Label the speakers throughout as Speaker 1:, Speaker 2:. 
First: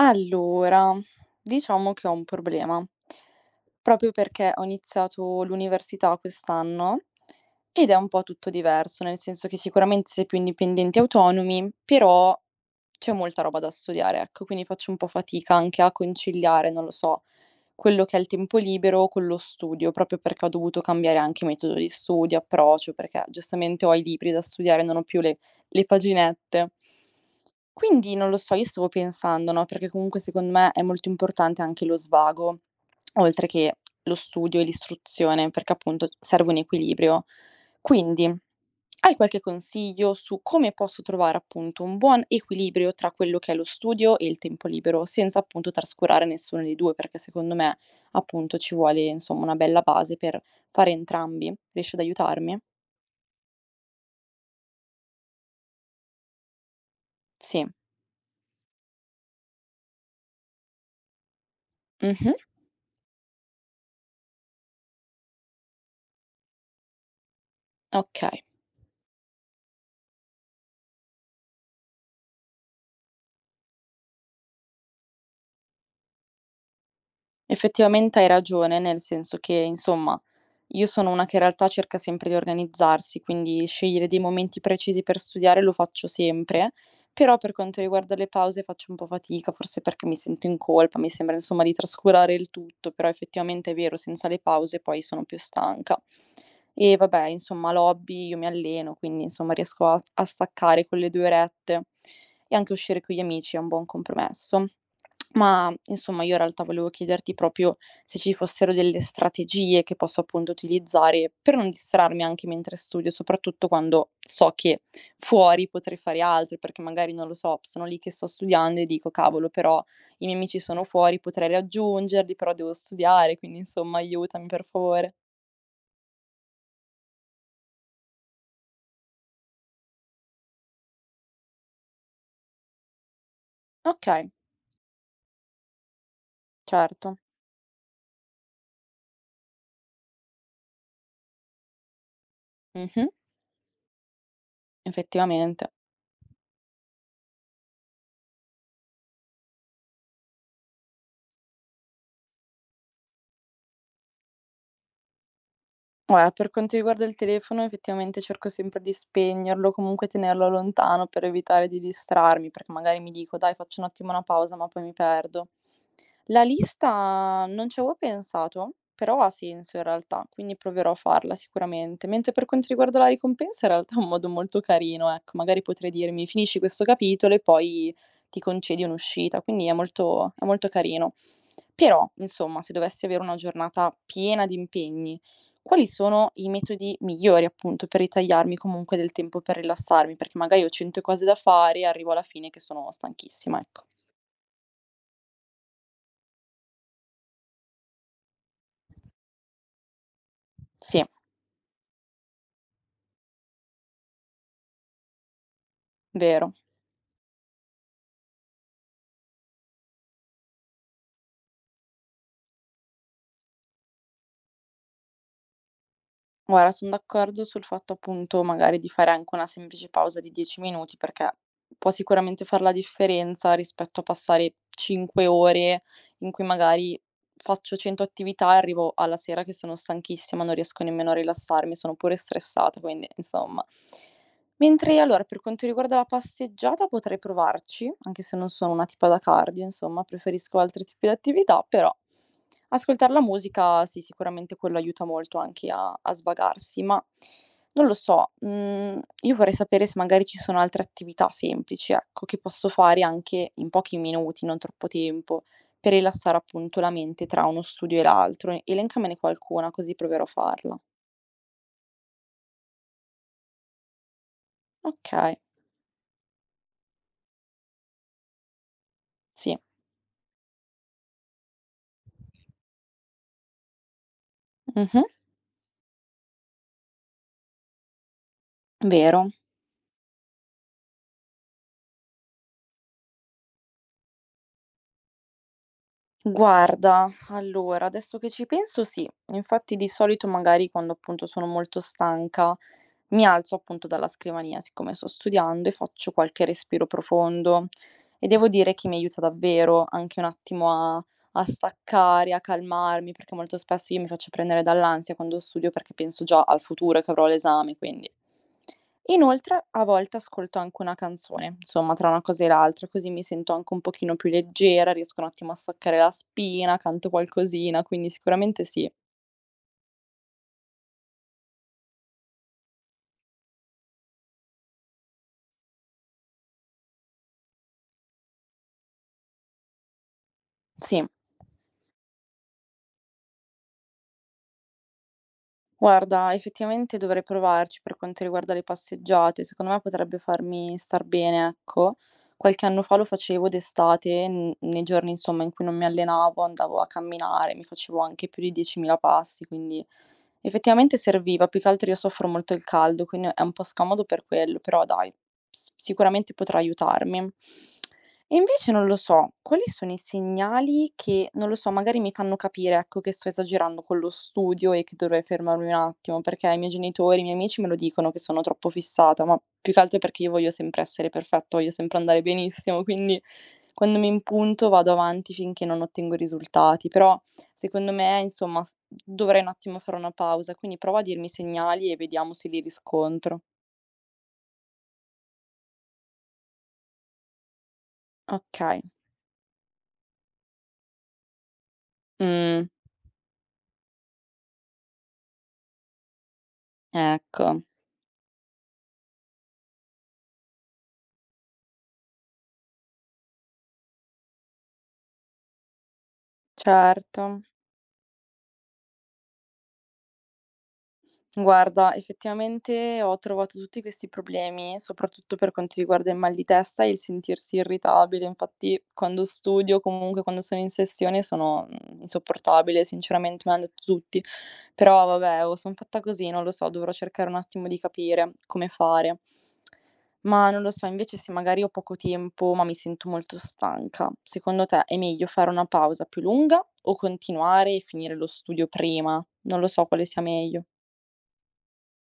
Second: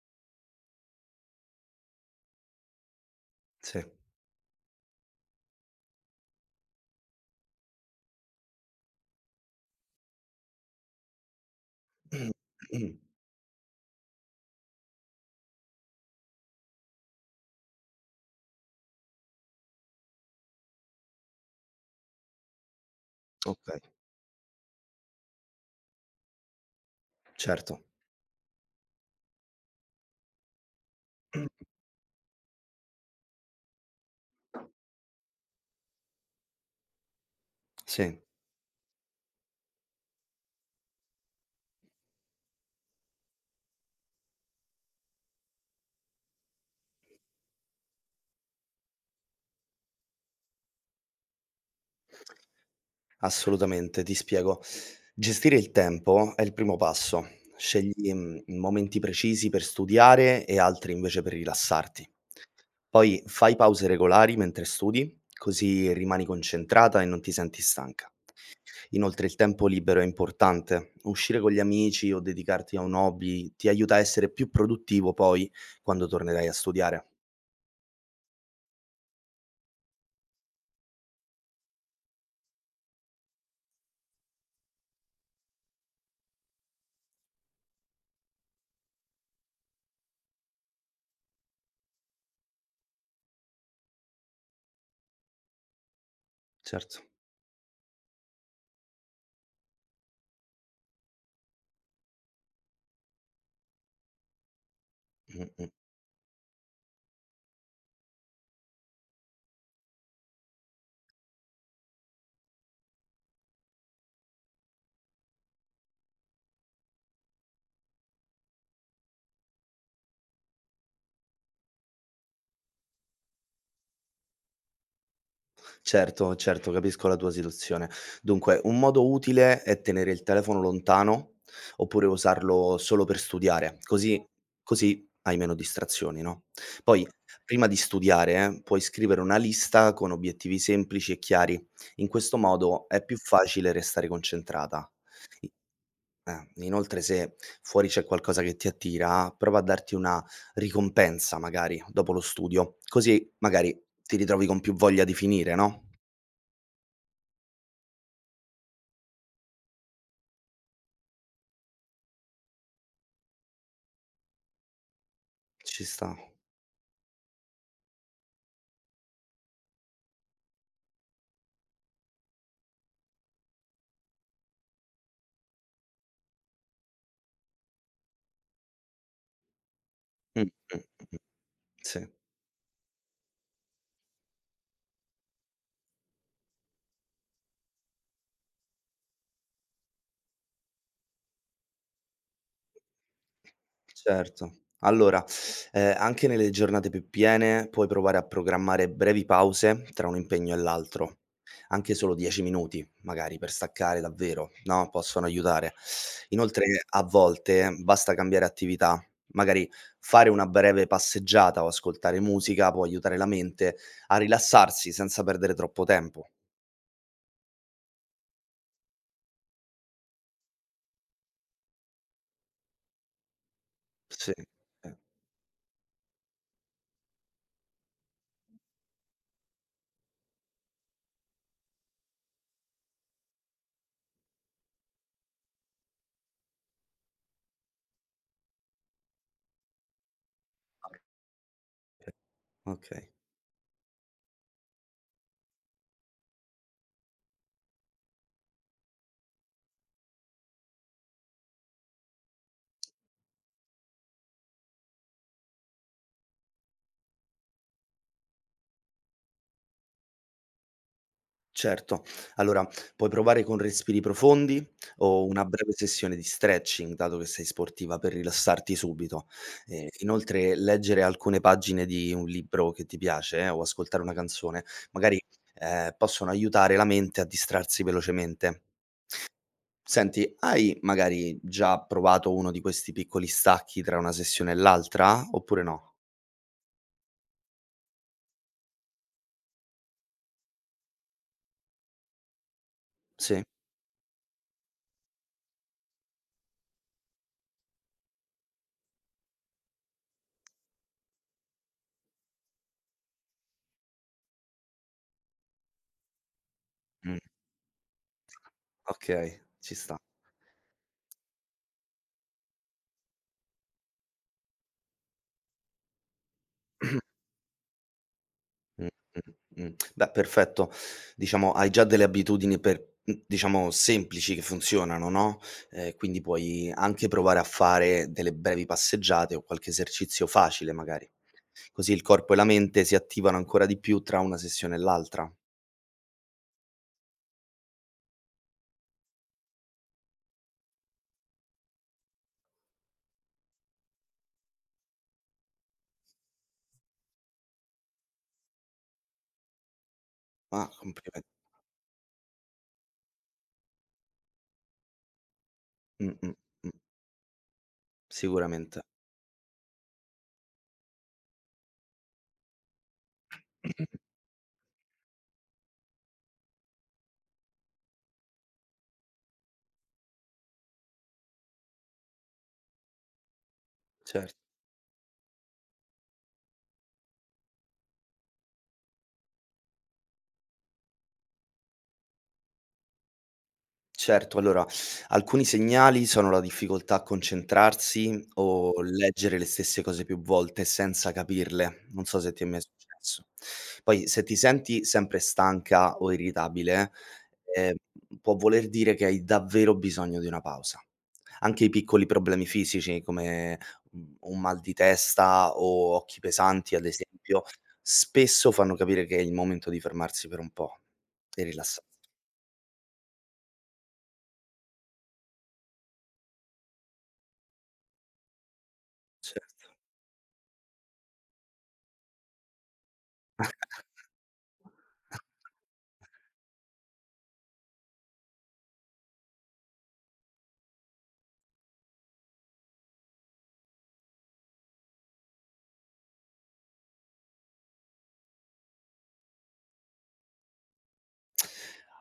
Speaker 1: Allora, diciamo che ho un problema,
Speaker 2: Sì.
Speaker 1: proprio perché ho iniziato l'università quest'anno ed è un po' tutto diverso, nel senso che sicuramente si è più indipendenti e autonomi, però c'è molta roba da studiare, ecco, quindi faccio un po' fatica anche a conciliare, non lo so, quello che è il tempo libero con lo studio, proprio perché ho dovuto cambiare anche metodo di studio, approccio, perché
Speaker 2: Okay,
Speaker 1: giustamente ho i libri da studiare, non ho più le paginette.
Speaker 2: certo.
Speaker 1: Quindi non lo so, io stavo pensando, no, perché comunque secondo me è molto importante anche lo svago, oltre che lo studio e l'istruzione, perché appunto serve un equilibrio.
Speaker 2: Sì,
Speaker 1: Quindi, hai qualche consiglio su come posso trovare appunto un buon equilibrio tra quello che è lo studio e il tempo libero, senza appunto trascurare nessuno dei 2, perché secondo me appunto ci vuole insomma una bella base per fare entrambi. Riesci ad aiutarmi?
Speaker 2: assolutamente, ti spiego. Gestire il tempo è il primo passo.
Speaker 1: Sì.
Speaker 2: Scegli, momenti precisi per studiare e altri invece per rilassarti.
Speaker 1: Mh-mh.
Speaker 2: Poi fai pause regolari mentre studi, così rimani concentrata e non ti senti stanca.
Speaker 1: Okay.
Speaker 2: Inoltre il tempo libero è importante. Uscire con gli amici o dedicarti a un hobby ti aiuta a essere più produttivo poi quando tornerai a studiare.
Speaker 1: Effettivamente hai ragione, nel senso che, insomma, io sono una che in realtà cerca sempre di organizzarsi, quindi scegliere dei momenti precisi per studiare lo faccio sempre, però per quanto riguarda le pause faccio un po' fatica, forse perché mi sento in colpa, mi sembra insomma di trascurare il tutto, però effettivamente è vero, senza le pause poi sono più stanca. E
Speaker 2: Certo.
Speaker 1: vabbè, insomma, l'hobby, io mi alleno, quindi insomma riesco a staccare quelle due orette e anche uscire con gli amici è un buon compromesso.
Speaker 2: Mh-mh.
Speaker 1: Ma insomma, io in realtà volevo chiederti proprio se ci fossero delle strategie che posso appunto utilizzare per non distrarmi anche mentre studio, soprattutto quando so che fuori potrei fare altro, perché magari non lo so, sono lì che sto studiando e dico cavolo, però i miei amici sono fuori, potrei raggiungerli, però devo studiare, quindi insomma, aiutami per favore.
Speaker 2: Certo, certo, capisco la tua situazione. Dunque, un modo utile è tenere il telefono lontano oppure usarlo solo per studiare, così
Speaker 1: Okay,
Speaker 2: così hai meno distrazioni, no. Poi
Speaker 1: certo.
Speaker 2: prima di studiare, puoi scrivere una lista con obiettivi semplici e chiari. In questo modo è
Speaker 1: Mh-mh,
Speaker 2: più facile restare concentrata. I
Speaker 1: effettivamente.
Speaker 2: inoltre se fuori c'è qualcosa che ti attira, prova a darti una ricompensa magari dopo lo studio, così magari ti ritrovi con più voglia di finire, no?
Speaker 1: Guarda, per quanto riguarda il telefono effettivamente cerco sempre di spegnerlo, comunque tenerlo lontano per evitare di distrarmi, perché magari mi dico: "Dai, faccio un attimo una pausa", ma poi mi perdo.
Speaker 2: Ci sta.
Speaker 1: La lista non ci avevo pensato, però ha senso in realtà, quindi proverò a farla sicuramente. Mentre per quanto riguarda la ricompensa in realtà è un modo molto carino, ecco, magari potrei dirmi: "Finisci questo capitolo e poi ti concedi un'uscita", quindi è molto
Speaker 2: Mh-mh.
Speaker 1: carino. Però,
Speaker 2: Sì,
Speaker 1: insomma, se dovessi avere una giornata piena di impegni quali sono i metodi migliori, appunto, per ritagliarmi comunque del tempo per rilassarmi? Perché magari ho 100 cose da fare e arrivo alla fine che sono stanchissima, ecco.
Speaker 2: certo. Allora, anche nelle giornate più piene puoi provare a programmare brevi pause tra un impegno e
Speaker 1: Sì,
Speaker 2: l'altro, anche solo 10 minuti magari per staccare davvero, no, possono aiutare.
Speaker 1: vero.
Speaker 2: Inoltre a volte basta cambiare attività, magari fare una breve passeggiata o ascoltare musica può aiutare la mente a rilassarsi senza perdere troppo tempo.
Speaker 1: Guarda, son d'accordo sul fatto appunto magari di fare anche una semplice pausa di 10 minuti, perché può sicuramente far la differenza rispetto a
Speaker 2: Sì,
Speaker 1: passare
Speaker 2: sì.
Speaker 1: 5 ore in cui magari faccio 100 attività e arrivo alla sera che sono stanchissima, non riesco nemmeno a rilassarmi, sono pure stressata, quindi insomma. Mentre allora per quanto riguarda la passeggiata potrei provarci, anche se non sono una tipa da cardio, insomma, preferisco altri
Speaker 2: Okay,
Speaker 1: tipi di attività, però ascoltar
Speaker 2: okay.
Speaker 1: la musica sì, sicuramente quello aiuta molto anche a svagarsi, ma non lo so, io vorrei sapere se magari ci sono altre attività semplici, ecco, che posso fare anche in pochi minuti, non troppo tempo, per rilassare appunto la mente tra uno studio e l'altro. E elencamene qualcuna così proverò a farla.
Speaker 2: Certo. Allora, puoi provare con respiri profondi o
Speaker 1: Okay,
Speaker 2: una breve sessione di stretching, dato che sei sportiva, per rilassarti subito.
Speaker 1: sì.
Speaker 2: Inoltre, leggere alcune pagine di un libro che ti piace, o ascoltare una canzone,
Speaker 1: Mh-mh.
Speaker 2: magari, possono aiutare la mente a distrarsi velocemente.
Speaker 1: Vero.
Speaker 2: Senti, hai magari già provato uno di questi piccoli stacchi tra una sessione e l'altra, oppure no?
Speaker 1: Guarda, allora adesso che ci penso sì, infatti di solito magari quando appunto sono molto stanca, mi
Speaker 2: Sì?
Speaker 1: alzo appunto dalla scrivania, siccome sto studiando, e faccio qualche respiro profondo e devo dire che mi aiuta davvero anche un attimo a a staccare, a calmarmi, perché molto spesso io mi faccio prendere dall'ansia quando studio perché penso già al futuro che
Speaker 2: Mm,
Speaker 1: avrò l'esame, quindi.
Speaker 2: ok,
Speaker 1: Inoltre
Speaker 2: ci
Speaker 1: a
Speaker 2: sta.
Speaker 1: volte ascolto anche una canzone, insomma tra una cosa e l'altra, così mi sento anche un pochino più leggera, riesco un attimo a staccare la spina, canto qualcosina, quindi sicuramente
Speaker 2: Mh,
Speaker 1: sì,
Speaker 2: Beh, perfetto. Diciamo, hai già delle abitudini per diciamo semplici che funzionano, no, quindi puoi anche provare a fare delle brevi passeggiate o qualche esercizio facile
Speaker 1: sì.
Speaker 2: magari. Così il corpo e la mente si attivano ancora di più tra una sessione e l'altra.
Speaker 1: Guarda, effettivamente dovrei provarci per quanto riguarda le passeggiate, secondo me potrebbe farmi star bene, ecco. Qualche anno fa lo facevo d'estate, nei giorni insomma in cui non mi allenavo, andavo a camminare, mi facevo anche più di 10.000 passi, quindi
Speaker 2: Ah,
Speaker 1: effettivamente
Speaker 2: complimen
Speaker 1: serviva, più che altro io soffro molto il caldo, quindi è un po' scomodo per quello, però dai,
Speaker 2: mh,
Speaker 1: sicuramente
Speaker 2: mh,
Speaker 1: potrà
Speaker 2: mh.
Speaker 1: aiutarmi. E invece
Speaker 2: Sicuramente,
Speaker 1: non lo so, quali sono i segnali che, non lo so, magari mi fanno capire, ecco, che sto esagerando con lo studio e che dovrei fermarmi un attimo, perché i miei genitori, i miei amici me lo dicono che sono troppo fissata, ma più che altro è perché io voglio sempre essere perfetta, voglio sempre andare benissimo, quindi quando mi
Speaker 2: cer
Speaker 1: impunto vado avanti finché non ottengo i risultati, però secondo me, insomma, dovrei un attimo fare una pausa, quindi prova a dirmi i segnali e vediamo se li riscontro.
Speaker 2: Certo, allora alcuni segnali sono la difficoltà a concentrarsi
Speaker 1: Ok,
Speaker 2: o leggere le stesse cose più volte senza capirle. Non so se ti è mai
Speaker 1: Mm,
Speaker 2: successo. Poi se ti senti sempre stanca o irritabile,
Speaker 1: ecco,
Speaker 2: ehm, può voler dire che hai davvero bisogno di una pausa. Anche i piccoli problemi fisici come un mal di testa o occhi pesanti, ad
Speaker 1: certo.
Speaker 2: esempio, spesso fanno capire che è il momento di fermarsi per un po' e rilassarsi.
Speaker 1: Guarda, effettivamente ho trovato tutti questi problemi, soprattutto per quanto riguarda il mal di testa e il sentirsi irritabile. Infatti, quando studio, comunque quando sono in sessione, sono insopportabile, sinceramente, me l'hanno detto tutti. Però
Speaker 2: Certo.
Speaker 1: vabbè, o sono fatta così, non lo so, dovrò cercare un attimo di capire come fare. Ma non lo so, invece se magari ho poco tempo, ma mi sento molto stanca, secondo te è meglio fare una pausa più lunga o continuare e finire lo studio prima? Non lo so quale sia meglio.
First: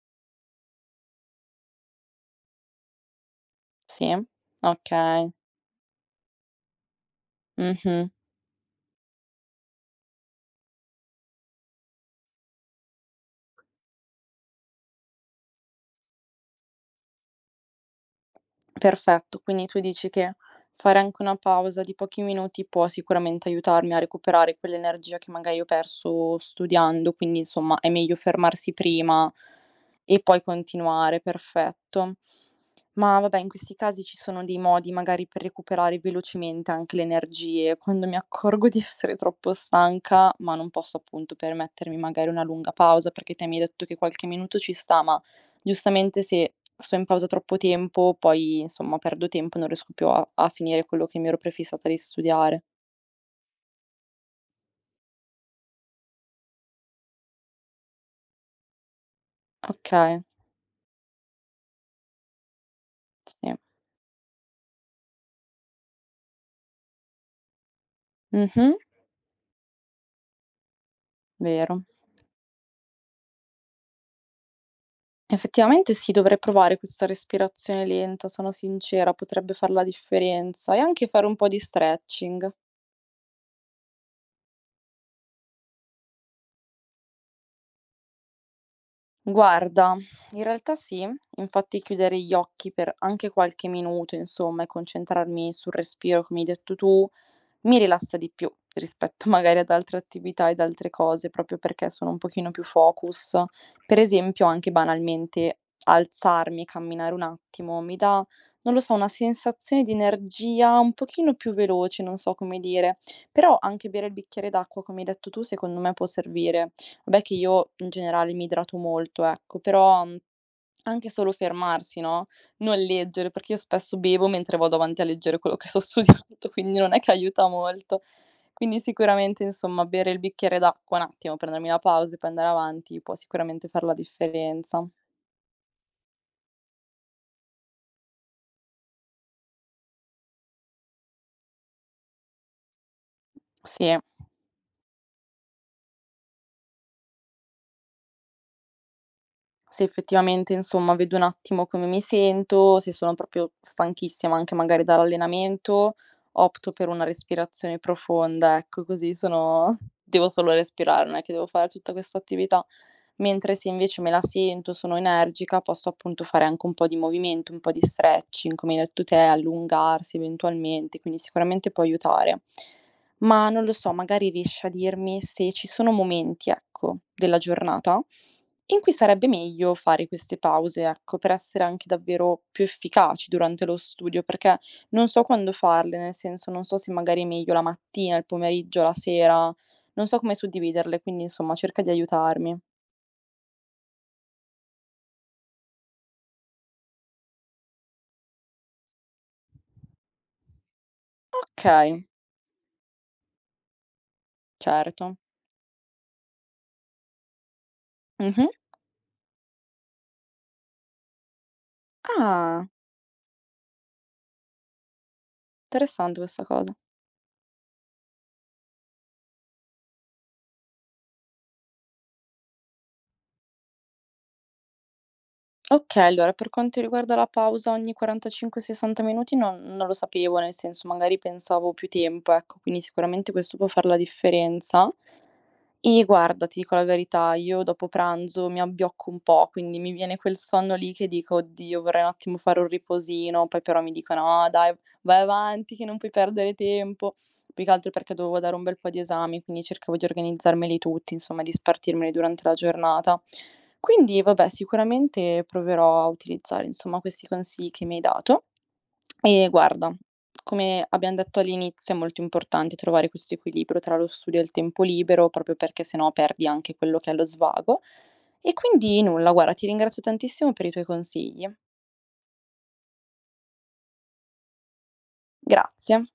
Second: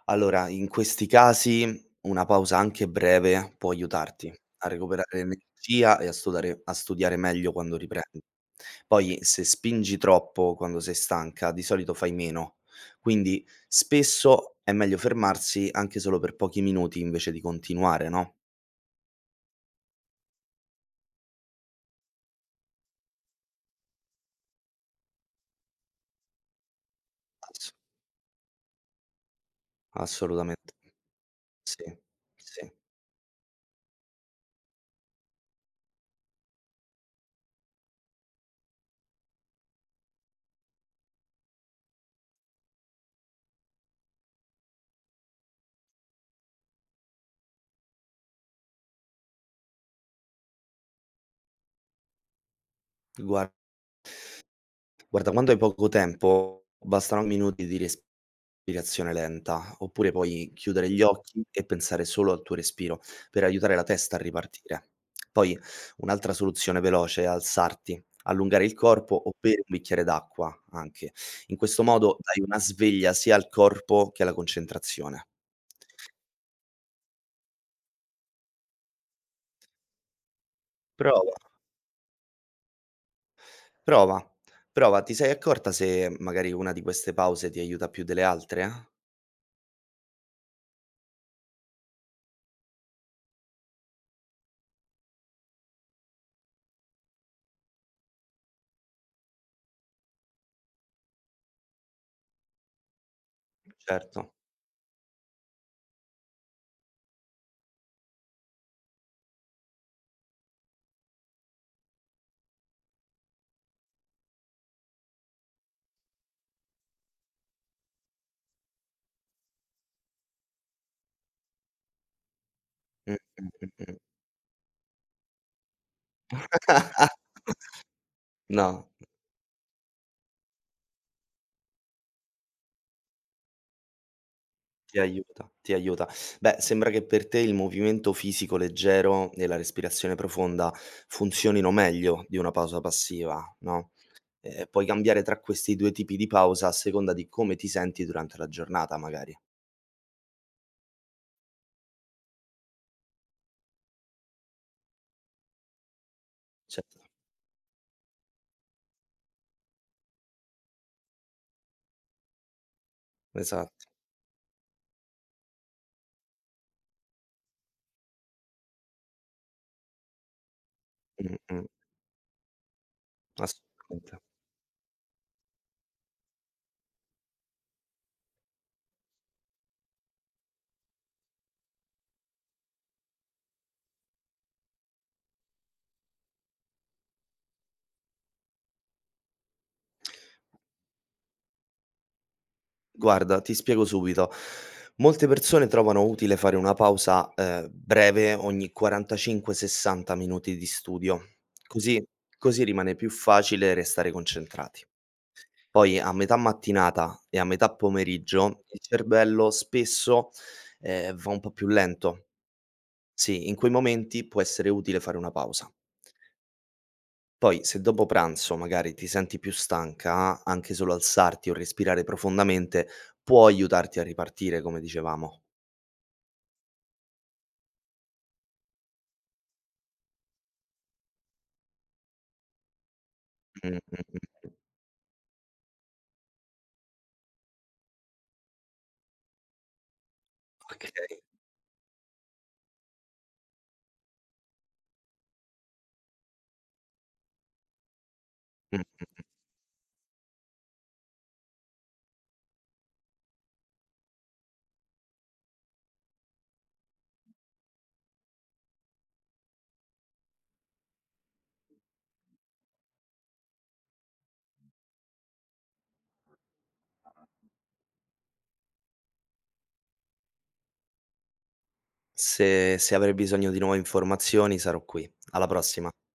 Speaker 2: Allora, in questi casi una pausa anche breve può
Speaker 1: Sì?
Speaker 2: aiutarti a recuperare
Speaker 1: Okay.
Speaker 2: energia e a studiare meglio quando
Speaker 1: Mh-mh.
Speaker 2: riprendi. Poi, se spingi troppo quando sei stanca, di solito fai meno. Quindi spesso è meglio fermarsi anche solo per pochi minuti invece di continuare, no?
Speaker 1: Perfetto. Quindi tu dici che fare anche una pausa di pochi minuti può sicuramente aiutarmi a recuperare quell'energia che magari ho perso studiando, quindi
Speaker 2: Ass
Speaker 1: insomma è meglio fermarsi prima e poi
Speaker 2: assolutamente.
Speaker 1: continuare,
Speaker 2: Sì,
Speaker 1: perfetto.
Speaker 2: sì.
Speaker 1: Ma vabbè, in questi casi ci sono dei modi magari per recuperare velocemente anche le energie, quando mi accorgo di essere troppo stanca, ma non posso appunto permettermi magari una lunga pausa, perché te mi hai detto che qualche minuto ci sta, ma giustamente se sto in pausa troppo tempo, poi insomma perdo tempo e non riesco più a finire quello che mi ero prefissata di studiare.
Speaker 2: Guarda Guarda, quando hai poco tempo bastano minuti di respirazione lenta, oppure
Speaker 1: Okay,
Speaker 2: puoi chiudere gli occhi e pensare solo al tuo respiro per
Speaker 1: sì.
Speaker 2: aiutare la testa a ripartire. Poi un'altra soluzione veloce è alzarti, allungare
Speaker 1: Mh-mh,
Speaker 2: il corpo o bere un bicchiere d'acqua anche. In questo
Speaker 1: vero.
Speaker 2: modo dai una sveglia sia al corpo che alla concentrazione.
Speaker 1: Effettivamente sì, dovrei provare questa respirazione lenta, sono sincera, potrebbe far la differenza e anche fare un
Speaker 2: Prova,
Speaker 1: po' di stretching.
Speaker 2: prova, prova. Ti sei accorta se magari una di queste pause ti aiuta più delle altre?
Speaker 1: Guarda, in realtà sì, infatti chiudere gli occhi per anche qualche minuto, insomma, e concentrarmi sul respiro, come hai detto tu, mi rilassa di più rispetto magari ad altre attività ed altre cose, proprio perché sono un pochino più focus. Per
Speaker 2: Certo.
Speaker 1: esempio anche banalmente alzarmi, camminare un attimo, mi dà, non lo so, una sensazione di energia un pochino più veloce, non so come dire. Però anche bere il bicchiere d'acqua, come hai detto tu, secondo me può servire. Vabbè che io in generale mi idrato molto, ecco, però anche solo fermarsi, no, non
Speaker 2: Mh,
Speaker 1: leggere,
Speaker 2: mh,
Speaker 1: perché io
Speaker 2: mh,
Speaker 1: spesso
Speaker 2: mh.
Speaker 1: bevo mentre vado avanti a leggere quello che sto studiando, quindi non è che aiuta molto. Quindi
Speaker 2: No,
Speaker 1: sicuramente, insomma, bere il bicchiere d'acqua un attimo, prendermi la pausa e poi andare avanti può sicuramente far la differenza.
Speaker 2: ti aiuta, ti aiuta. Beh, sembra che per te il movimento fisico leggero e la respirazione profonda funzionino meglio di una pausa passiva, no?
Speaker 1: Sì.
Speaker 2: E puoi cambiare tra questi due tipi di pausa a seconda di come ti senti durante la giornata, magari.
Speaker 1: Se effettivamente, insomma, vedo un attimo come mi sento, se sono proprio stanchissima anche magari dall'allenamento, opto per
Speaker 2: Certo,
Speaker 1: una respirazione profonda, ecco, così sono devo solo respirare, non è che devo fare tutta questa attività. Mentre se
Speaker 2: esatto.
Speaker 1: invece me la sento, sono energica, posso appunto fare anche un po' di movimento, un po' di stretching, come hai detto te, allungarsi eventualmente, quindi
Speaker 2: Mh-mh,
Speaker 1: sicuramente può aiutare. Ma non lo so,
Speaker 2: assolutamente.
Speaker 1: magari riesci a dirmi se ci sono momenti, ecco, della giornata in cui sarebbe meglio fare queste pause, ecco, per essere anche davvero più efficaci durante lo studio, perché non so quando farle, nel senso non so se magari è meglio la mattina, il pomeriggio, la sera, non so come suddividerle, quindi insomma cerca di aiutarmi.
Speaker 2: Guarda, ti spiego subito. Molte persone trovano utile fare una pausa, breve ogni 45, 60 minuti di studio.
Speaker 1: Okay,
Speaker 2: Così così rimane più facile restare concentrati.
Speaker 1: certo.
Speaker 2: Poi a metà mattinata e a metà
Speaker 1: Mh-mh.
Speaker 2: pomeriggio il cervello spesso, va un po' più lento.
Speaker 1: Ah,
Speaker 2: Sì, in quei momenti può essere utile fare una pausa.
Speaker 1: interessante questa cosa.
Speaker 2: Poi se dopo pranzo magari ti senti più stanca, anche solo alzarti o respirare profondamente può aiutarti a ripartire, come dicevamo.
Speaker 1: Okay, allora per quanto riguarda la pausa ogni 45, 60 minuti non lo sapevo, nel senso magari pensavo più tempo, ecco, quindi sicuramente questo può far la
Speaker 2: Mh-mh.
Speaker 1: differenza. E guarda, ti dico la verità, io dopo pranzo mi abbiocco un po', quindi mi viene quel sonno lì che
Speaker 2: Okay.
Speaker 1: dico: "Oddio, vorrei un attimo fare un riposino", poi però mi dico: "No dai, vai avanti che non puoi perdere tempo". Più che altro perché dovevo dare un bel po' di
Speaker 2: Mh.
Speaker 1: esami, quindi cercavo di organizzarmeli tutti, insomma di spartirmeli durante la giornata. Quindi vabbè, sicuramente proverò a utilizzare, insomma, questi consigli che mi hai dato e guarda, come abbiamo detto all'inizio, è molto importante trovare questo equilibrio tra lo studio e il tempo libero, proprio perché sennò perdi anche quello che è lo svago. E quindi nulla, guarda, ti ringrazio tantissimo per i tuoi consigli.
Speaker 2: Se avrai bisogno di nuove informazioni sarò qui. Alla prossima.
Speaker 1: Grazie.